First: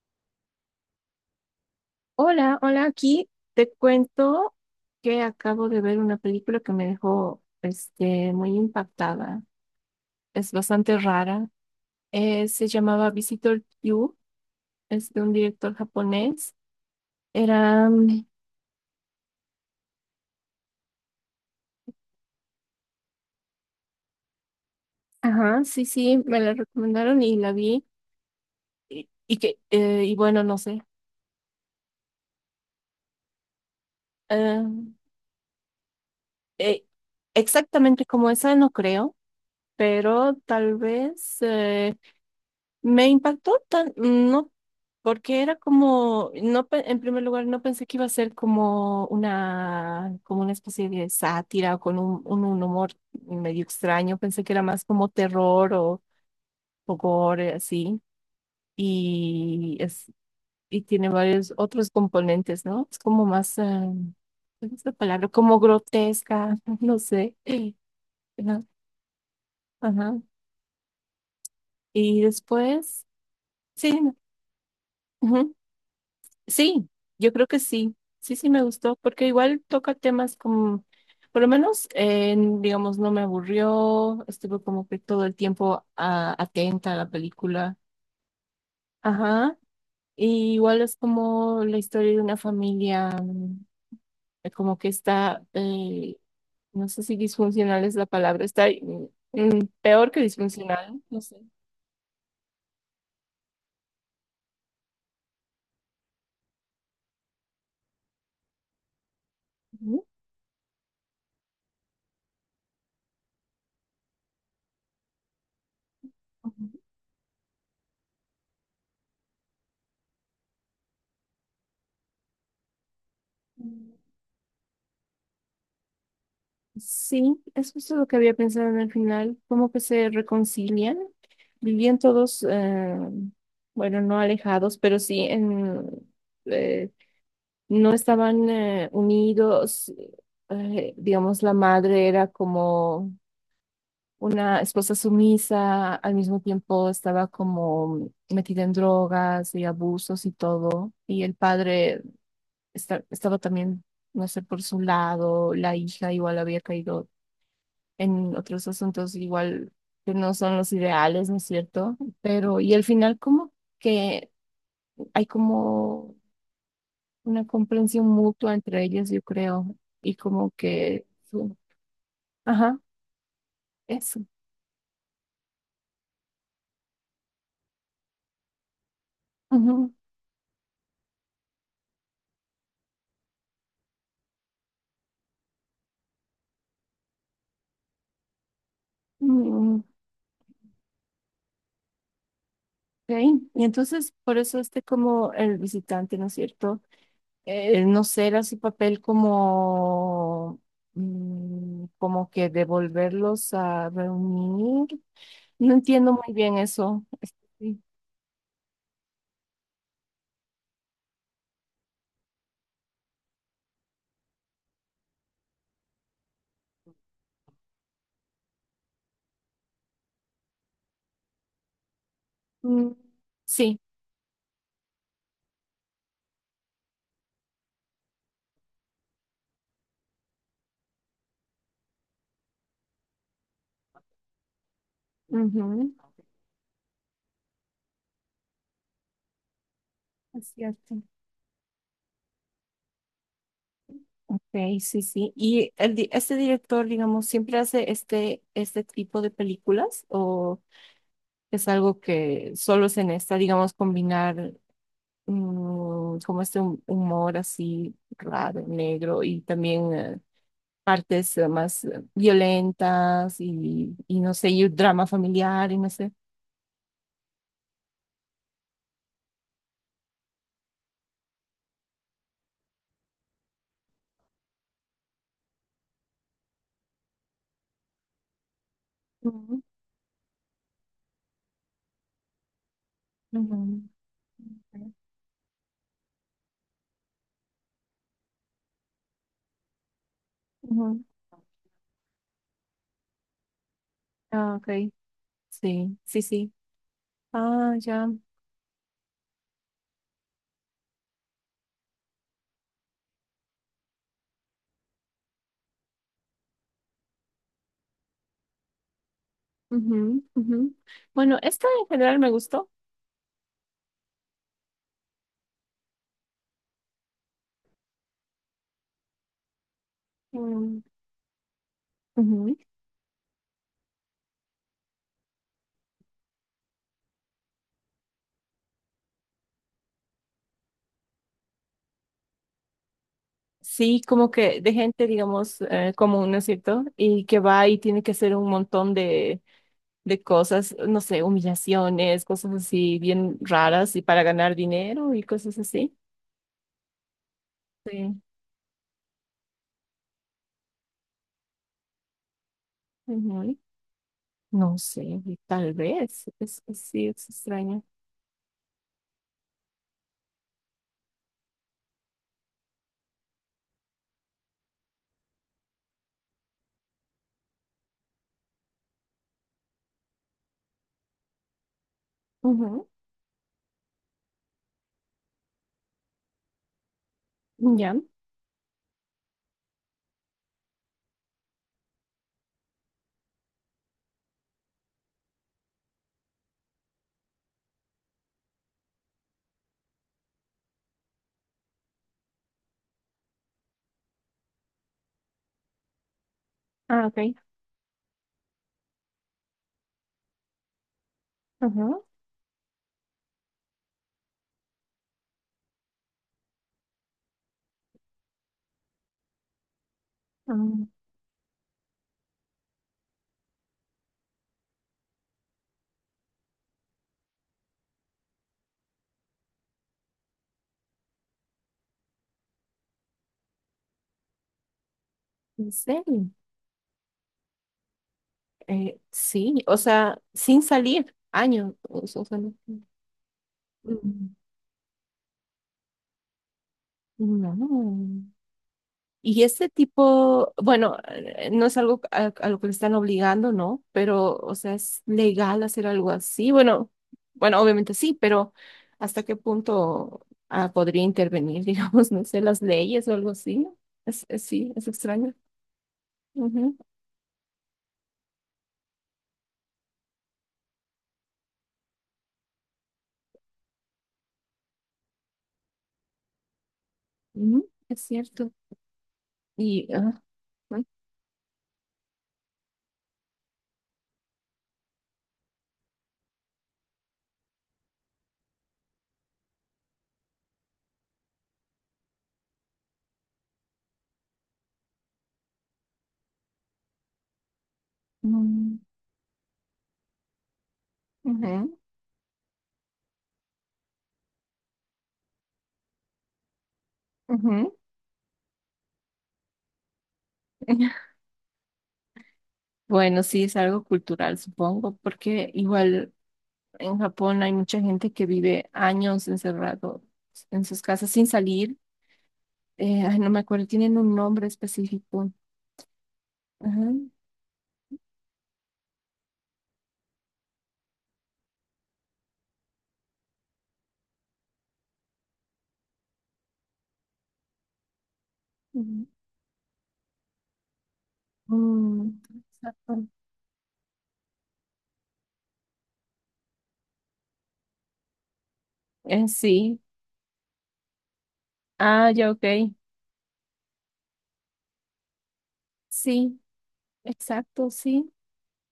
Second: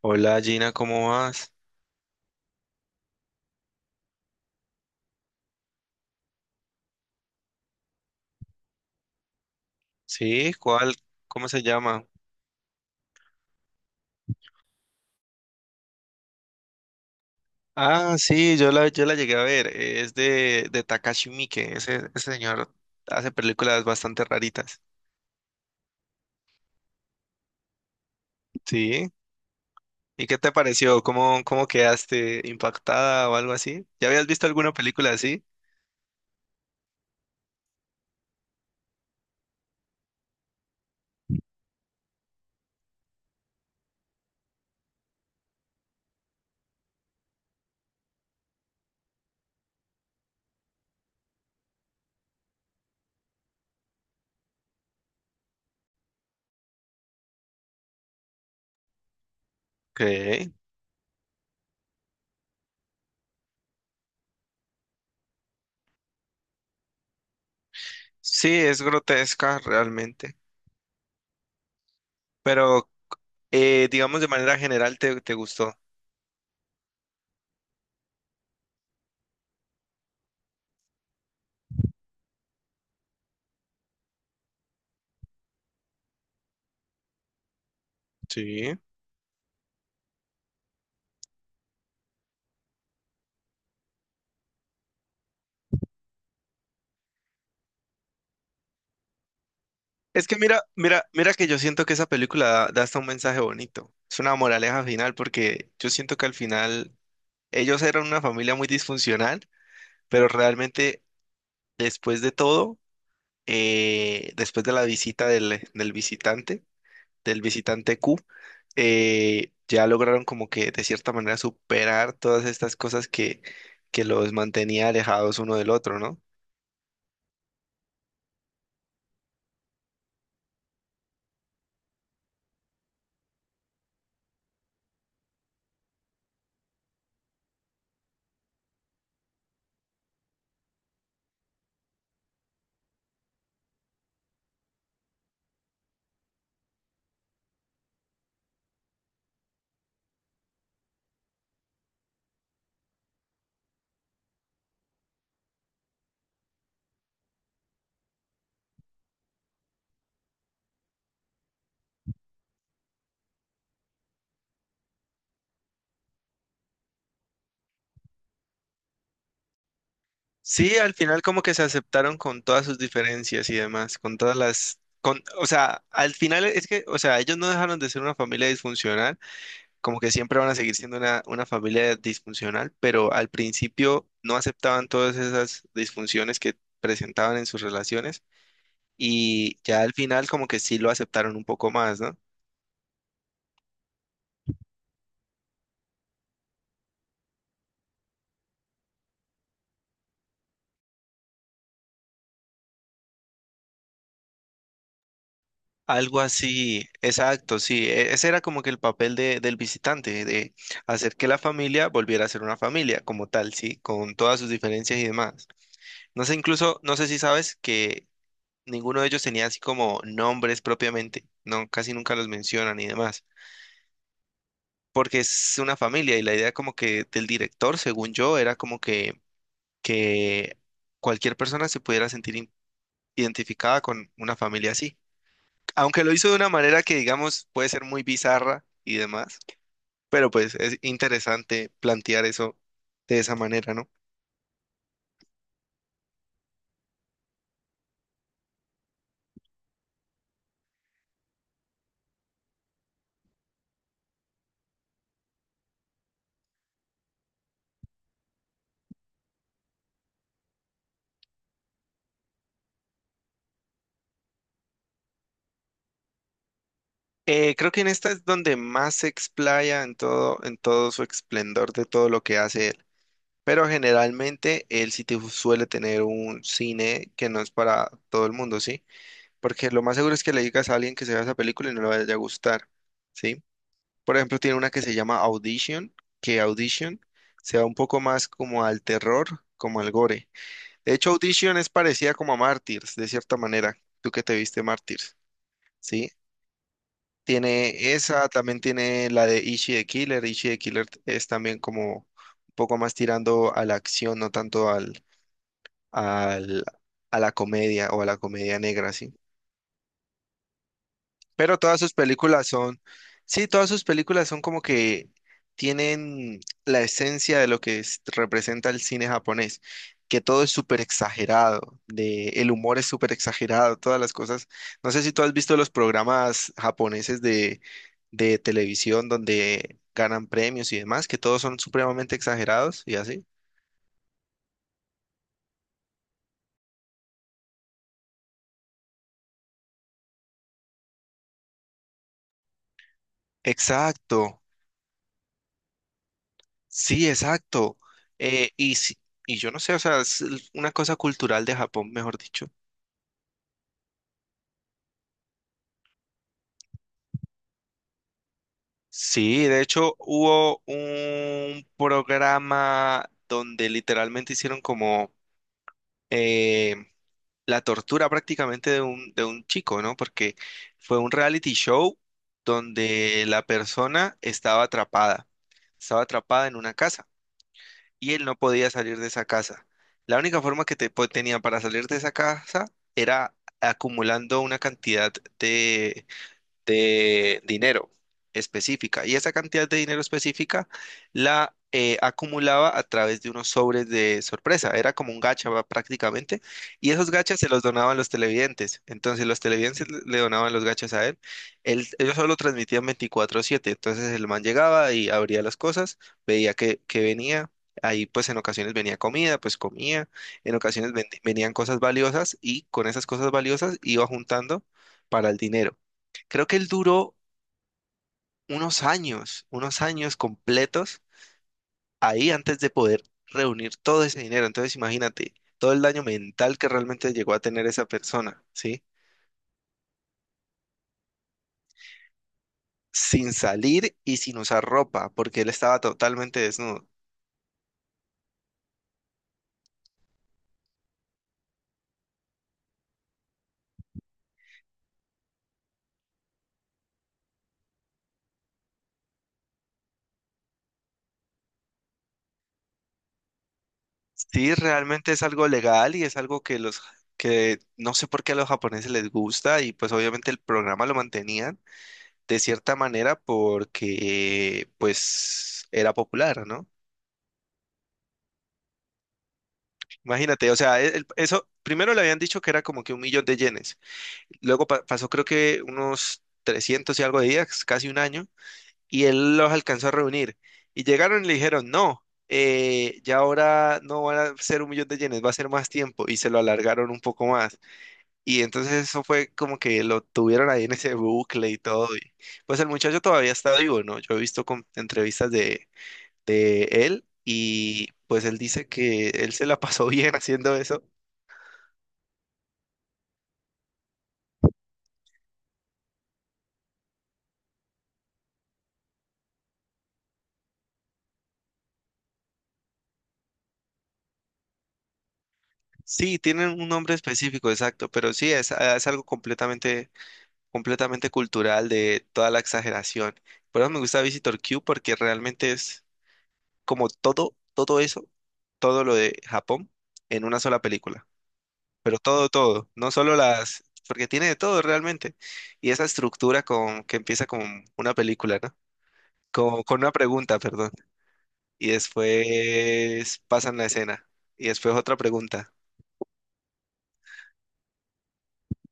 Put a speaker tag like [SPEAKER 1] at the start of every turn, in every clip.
[SPEAKER 1] Hola Gina, ¿cómo vas?
[SPEAKER 2] Hola, hola, aquí te cuento que acabo de ver una película que me dejó muy impactada. Es
[SPEAKER 1] Sí, ¿cuál?
[SPEAKER 2] bastante rara.
[SPEAKER 1] ¿Cómo se llama?
[SPEAKER 2] Se llamaba Visitor You, es de un director japonés. Era,
[SPEAKER 1] Ah,
[SPEAKER 2] mm,
[SPEAKER 1] sí, yo la llegué a ver. Es de Takashi Miike. Ese señor hace películas bastante raritas.
[SPEAKER 2] ajá, sí, sí, me la recomendaron y la vi. Y,
[SPEAKER 1] Sí.
[SPEAKER 2] y
[SPEAKER 1] ¿Y qué
[SPEAKER 2] bueno,
[SPEAKER 1] te
[SPEAKER 2] no sé.
[SPEAKER 1] pareció? ¿Cómo quedaste impactada o algo así? ¿Ya habías visto
[SPEAKER 2] Ah,
[SPEAKER 1] alguna película así?
[SPEAKER 2] eh, exactamente como esa no creo, pero tal vez. Me impactó tan, no, porque era como, no, pe- en primer lugar, no pensé que iba a ser como como una especie de sátira o con un humor medio extraño. Pensé que era más como terror o gore, así. Y
[SPEAKER 1] Ok.
[SPEAKER 2] es, y tiene varios otros componentes, ¿no? Es como más, ¿cuál es la palabra? Como grotesca, no sé.
[SPEAKER 1] Sí,
[SPEAKER 2] Ajá.
[SPEAKER 1] es grotesca
[SPEAKER 2] Ajá.
[SPEAKER 1] realmente.
[SPEAKER 2] Y
[SPEAKER 1] Pero,
[SPEAKER 2] después, sí.
[SPEAKER 1] digamos, de manera general, ¿te gustó?
[SPEAKER 2] Sí, yo creo que sí, sí, sí me gustó, porque igual toca temas como, por lo menos, digamos, no me aburrió, estuve como que todo el tiempo atenta a la película.
[SPEAKER 1] Sí.
[SPEAKER 2] Ajá, y igual es como la historia de una familia, como que está, no sé si disfuncional es la palabra, está peor que
[SPEAKER 1] Es que mira,
[SPEAKER 2] disfuncional,
[SPEAKER 1] mira,
[SPEAKER 2] no
[SPEAKER 1] mira
[SPEAKER 2] sé.
[SPEAKER 1] que yo siento que esa película da hasta un mensaje bonito. Es una moraleja final porque yo siento que al final ellos eran una familia muy disfuncional,
[SPEAKER 2] Ujú.
[SPEAKER 1] pero realmente después de todo, después de la visita del visitante, del visitante Q, ya lograron como que de cierta manera superar todas estas cosas
[SPEAKER 2] Ujú.
[SPEAKER 1] que los mantenía alejados uno del otro, ¿no?
[SPEAKER 2] Sí, es justo lo que había pensado en el final, como que se reconcilian. Vivían todos, bueno, no alejados, pero sí en, eh, no estaban unidos. Digamos, la madre era como una esposa sumisa, al mismo tiempo estaba como metida en drogas y abusos y todo. Y el padre estaba también, no sé, por su lado, la hija igual había caído en otros asuntos igual que no son los ideales, ¿no es cierto? Pero, y al final como que hay como una comprensión mutua entre ellos, yo creo, y como
[SPEAKER 1] Sí, al
[SPEAKER 2] que,
[SPEAKER 1] final como que
[SPEAKER 2] su-
[SPEAKER 1] se aceptaron con todas sus
[SPEAKER 2] ajá,
[SPEAKER 1] diferencias y demás, con
[SPEAKER 2] eso.
[SPEAKER 1] todas las, con, o sea, al final es que, o sea, ellos no dejaron de ser una familia disfuncional,
[SPEAKER 2] Ujú,
[SPEAKER 1] como que siempre van a seguir siendo una familia disfuncional, pero al principio no aceptaban todas esas disfunciones que presentaban en sus relaciones y
[SPEAKER 2] mm,
[SPEAKER 1] ya al final como que sí lo aceptaron un poco más, ¿no?
[SPEAKER 2] ok. Y entonces, por eso este como el visitante, ¿no es cierto? No será su papel como... como que devolverlos a reunir. No entiendo
[SPEAKER 1] Algo
[SPEAKER 2] muy bien
[SPEAKER 1] así,
[SPEAKER 2] eso.
[SPEAKER 1] exacto, sí. Ese era como que el papel de, del visitante, de hacer que la familia volviera a ser una familia como tal, sí, con todas sus diferencias y demás. No sé, incluso, no sé si sabes que ninguno de ellos tenía así como nombres propiamente, no, casi nunca los mencionan y
[SPEAKER 2] Mm,
[SPEAKER 1] demás,
[SPEAKER 2] sí,
[SPEAKER 1] porque es una familia y la idea como que del director, según yo, era como que cualquier persona se pudiera sentir identificada con una familia así.
[SPEAKER 2] ujú,
[SPEAKER 1] Aunque lo hizo de una manera que, digamos, puede ser muy bizarra y demás, pero
[SPEAKER 2] es
[SPEAKER 1] pues es
[SPEAKER 2] cierto.
[SPEAKER 1] interesante plantear eso de esa manera, ¿no?
[SPEAKER 2] Ok, sí, sí. ¿Y el, este director, digamos, siempre hace este, este tipo de películas o es algo que solo se necesita, digamos, combinar como este humor así raro, negro y también partes más violentas y no sé, y un drama familiar y no sé?
[SPEAKER 1] Creo que en esta es donde más se explaya en todo su esplendor de todo lo que hace él. Pero generalmente él suele tener un cine que no es para todo el mundo, ¿sí?
[SPEAKER 2] Ujú,
[SPEAKER 1] Porque lo más seguro es que le digas a alguien que se vea esa película y no le vaya a gustar, ¿sí?
[SPEAKER 2] ujú,
[SPEAKER 1] Por ejemplo, tiene una que
[SPEAKER 2] ujú.
[SPEAKER 1] se llama Audition, que Audition se va un poco más como al terror, como al gore. De
[SPEAKER 2] Ujú.
[SPEAKER 1] hecho, Audition es parecida como a Mártires, de cierta manera. ¿Tú que te
[SPEAKER 2] Ah,
[SPEAKER 1] viste
[SPEAKER 2] ok,
[SPEAKER 1] Mártires?
[SPEAKER 2] sí,
[SPEAKER 1] ¿Sí?
[SPEAKER 2] sí, sí. Ah,
[SPEAKER 1] Tiene
[SPEAKER 2] ya.
[SPEAKER 1] esa, también tiene la de Ishi the Killer. Ishi the Killer es también como un poco más tirando a la acción, no tanto al, al, a la comedia o a la comedia negra, ¿sí?
[SPEAKER 2] Ujú, ujú. Bueno,
[SPEAKER 1] Pero
[SPEAKER 2] esto
[SPEAKER 1] todas
[SPEAKER 2] en
[SPEAKER 1] sus
[SPEAKER 2] general me
[SPEAKER 1] películas
[SPEAKER 2] gustó.
[SPEAKER 1] son, sí, todas sus películas son como que tienen la esencia de lo que representa el cine japonés, que todo es súper
[SPEAKER 2] Mm,
[SPEAKER 1] exagerado, de, el
[SPEAKER 2] ujú.
[SPEAKER 1] humor es súper exagerado, todas las cosas. No sé si tú has visto los programas japoneses de televisión donde ganan premios y demás, que todos son supremamente exagerados y así.
[SPEAKER 2] Sí, como que de gente, digamos, común, ¿no es cierto? Y que va y tiene que hacer un montón de cosas, no sé, humillaciones, cosas así bien raras y para
[SPEAKER 1] Exacto,
[SPEAKER 2] ganar dinero y cosas así.
[SPEAKER 1] sí, exacto.
[SPEAKER 2] Sí.
[SPEAKER 1] Eh, y, si- y yo no sé, o sea, es una cosa cultural de Japón, mejor dicho.
[SPEAKER 2] Ujú. No sé, y tal vez. Sí, es extraño.
[SPEAKER 1] Sí, de hecho hubo un programa donde literalmente hicieron como eh, la tortura prácticamente de un chico, ¿no? Porque fue un reality show
[SPEAKER 2] Ujú,
[SPEAKER 1] donde la persona estaba atrapada en una casa
[SPEAKER 2] ya.
[SPEAKER 1] y él no podía salir de esa casa. La única forma que tenía para salir de esa casa era acumulando una cantidad de dinero específica. Y esa cantidad de dinero específica la acumulaba a través de unos sobres de sorpresa. Era como un gacha va, prácticamente. Y
[SPEAKER 2] Ah,
[SPEAKER 1] esos
[SPEAKER 2] ok.
[SPEAKER 1] gachas se los donaban los televidentes. Entonces los televidentes le donaban los gachas a él.
[SPEAKER 2] Ajá.
[SPEAKER 1] Ellos solo transmitían 24/7. Entonces el man llegaba y abría las cosas, veía que venía. Ahí pues en ocasiones venía comida, pues comía, en
[SPEAKER 2] Ah,
[SPEAKER 1] ocasiones venían cosas valiosas y con esas cosas valiosas iba juntando para el dinero. Creo que él duró unos años completos ahí antes de poder reunir todo ese dinero. Entonces imagínate todo
[SPEAKER 2] ¿en
[SPEAKER 1] el daño
[SPEAKER 2] serio?
[SPEAKER 1] mental que realmente llegó a tener esa persona, ¿sí?
[SPEAKER 2] Sí, o sea, sin salir, años. O sea, no-
[SPEAKER 1] Sin salir y sin usar ropa, porque él estaba totalmente desnudo.
[SPEAKER 2] Mm, no. Y este tipo, bueno, no es algo a lo que le están obligando, ¿no? Pero, o sea, es legal hacer algo así. Bueno, bueno, obviamente sí, pero ¿hasta qué punto podría intervenir, digamos, no sé, las leyes o algo así?
[SPEAKER 1] Sí,
[SPEAKER 2] Sí, es
[SPEAKER 1] realmente es
[SPEAKER 2] extraño.
[SPEAKER 1] algo legal y es algo que
[SPEAKER 2] Ujú,
[SPEAKER 1] los que no sé por qué a los japoneses les gusta y pues obviamente el programa lo mantenían de cierta manera porque pues era popular, ¿no?
[SPEAKER 2] ujú, es cierto. Y, ah,
[SPEAKER 1] Imagínate, o sea,
[SPEAKER 2] ay,
[SPEAKER 1] eso primero le habían dicho que era como que 1.000.000 de yenes. Luego pasó creo que unos 300 y algo de días, casi un año, y él los alcanzó a reunir. Y llegaron y le dijeron, no, ya ahora no van a ser 1.000.000 de yenes, va a ser más tiempo. Y se lo alargaron un poco más. Y entonces
[SPEAKER 2] mm,
[SPEAKER 1] eso fue como que lo tuvieron ahí en ese bucle y
[SPEAKER 2] ujú,
[SPEAKER 1] todo. Pues el muchacho todavía está vivo, ¿no? Yo he visto entrevistas de él.
[SPEAKER 2] ujú.
[SPEAKER 1] Y pues él dice que él se la pasó bien haciendo eso.
[SPEAKER 2] Bueno, sí, es algo cultural, supongo, porque igual en Japón hay mucha gente que vive años encerrado en sus casas sin salir. Ay, no me acuerdo, tienen un nombre específico.
[SPEAKER 1] Sí, tienen un
[SPEAKER 2] Ajá.
[SPEAKER 1] nombre específico, exacto, pero sí, es, ah, es algo completamente, completamente cultural de toda la exageración. Por eso me gusta Visitor Q porque realmente es como todo, todo eso, todo lo
[SPEAKER 2] Mm,
[SPEAKER 1] de Japón en una sola película. Pero
[SPEAKER 2] mm,
[SPEAKER 1] todo, todo, no
[SPEAKER 2] exacto.
[SPEAKER 1] solo las, porque tiene de todo realmente. Y esa estructura con, que empieza con una película, ¿no? Con
[SPEAKER 2] Sí.
[SPEAKER 1] una pregunta, perdón. Y
[SPEAKER 2] Ah, ya, ok.
[SPEAKER 1] después pasan la escena. Y después otra pregunta.
[SPEAKER 2] Sí, exacto, sí.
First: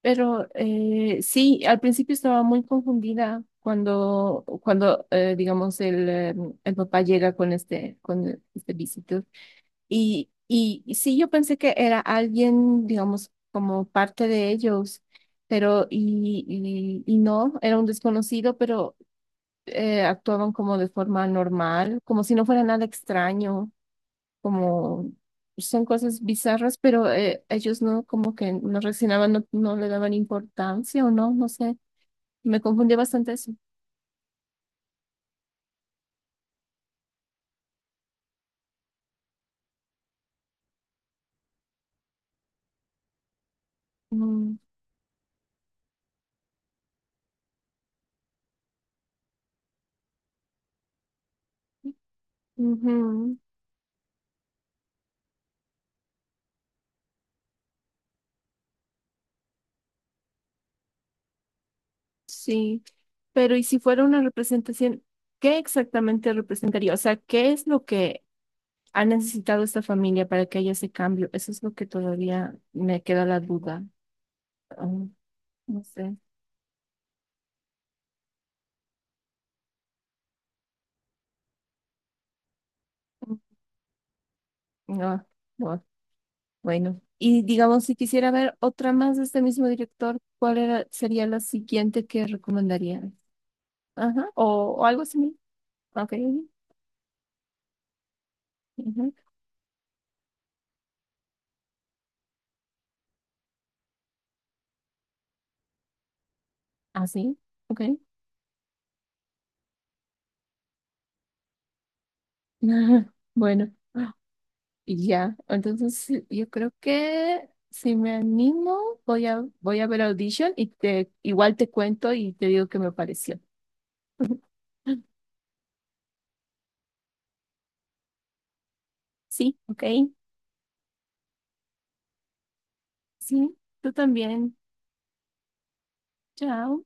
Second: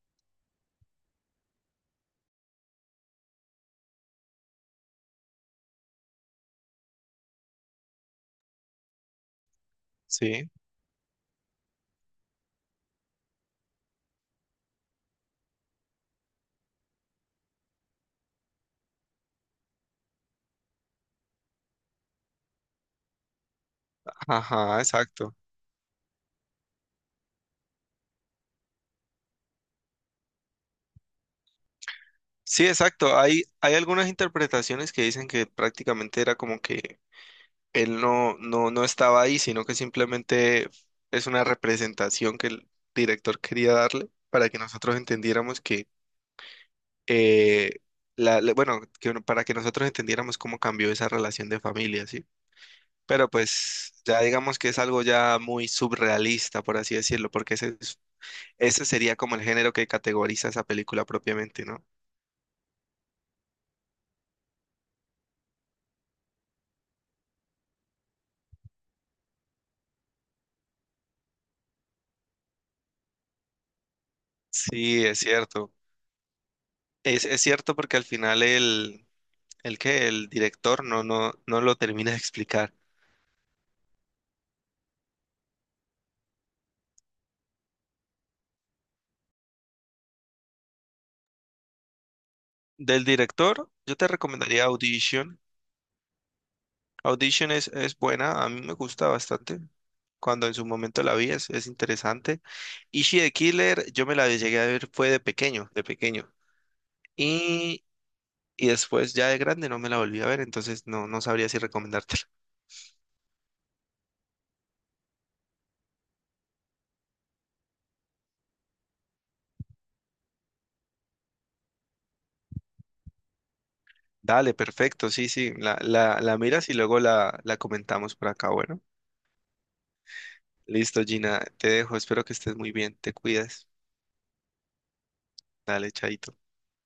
[SPEAKER 2] Pero sí, al principio estaba muy confundida cuando digamos, el papá llega con este visito. Y,
[SPEAKER 1] Sí.
[SPEAKER 2] y, y sí, yo pensé que era alguien, digamos, como parte de ellos, pero no, era un desconocido, pero actuaban como de forma normal, como si no fuera nada extraño,
[SPEAKER 1] Ajá,
[SPEAKER 2] como
[SPEAKER 1] exacto.
[SPEAKER 2] son cosas bizarras, pero ellos no, como que no reaccionaban, no, no le daban importancia o no, no sé, me
[SPEAKER 1] Sí,
[SPEAKER 2] confundió
[SPEAKER 1] exacto.
[SPEAKER 2] bastante
[SPEAKER 1] Hay,
[SPEAKER 2] eso.
[SPEAKER 1] hay algunas interpretaciones que dicen que prácticamente era como que él no estaba ahí, sino que simplemente es una representación que el director quería darle para
[SPEAKER 2] Mm,
[SPEAKER 1] que nosotros entendiéramos que, eh, bueno, para que nosotros entendiéramos cómo cambió esa relación de familia, ¿sí? Pero
[SPEAKER 2] ujú.
[SPEAKER 1] pues ya digamos que es algo ya muy surrealista por así decirlo, porque ese sería como el género que categoriza esa película propiamente, ¿no?
[SPEAKER 2] Sí, pero ¿y si fuera una representación, qué exactamente representaría? O sea, ¿qué es lo que ha necesitado esta familia para que haya ese cambio? Eso es lo que todavía me queda la duda. Ah,
[SPEAKER 1] Sí, es cierto.
[SPEAKER 2] no sé.
[SPEAKER 1] Es cierto porque al final el que el director no lo termina de explicar.
[SPEAKER 2] No, no, bueno. Y digamos, si quisiera ver otra más de este mismo director, sería la siguiente que
[SPEAKER 1] Del
[SPEAKER 2] recomendaría?
[SPEAKER 1] director, yo te
[SPEAKER 2] Ajá,
[SPEAKER 1] recomendaría
[SPEAKER 2] o algo similar.
[SPEAKER 1] Audition.
[SPEAKER 2] Ok.
[SPEAKER 1] Audition es buena, a mí me gusta
[SPEAKER 2] Ujú,
[SPEAKER 1] bastante. Cuando en su momento la vi, es interesante. Ishi the Killer, yo me la llegué a ver, fue de pequeño, de pequeño.
[SPEAKER 2] así, ok.
[SPEAKER 1] Y, y después ya de grande no me la volví a ver, entonces no, no sabría si recomendártela.
[SPEAKER 2] Bueno. Y ya, entonces sí, yo creo que si me animo, voy a ver Audition y te, igual te cuento y te digo qué me pareció.
[SPEAKER 1] Dale, perfecto, sí, sí, la miras y luego la comentamos por acá, bueno.
[SPEAKER 2] Sí, ok,
[SPEAKER 1] Listo, Gina, te dejo, espero que estés muy bien, te
[SPEAKER 2] sí,
[SPEAKER 1] cuidas.
[SPEAKER 2] tú también.
[SPEAKER 1] Dale, chaito.
[SPEAKER 2] Chao.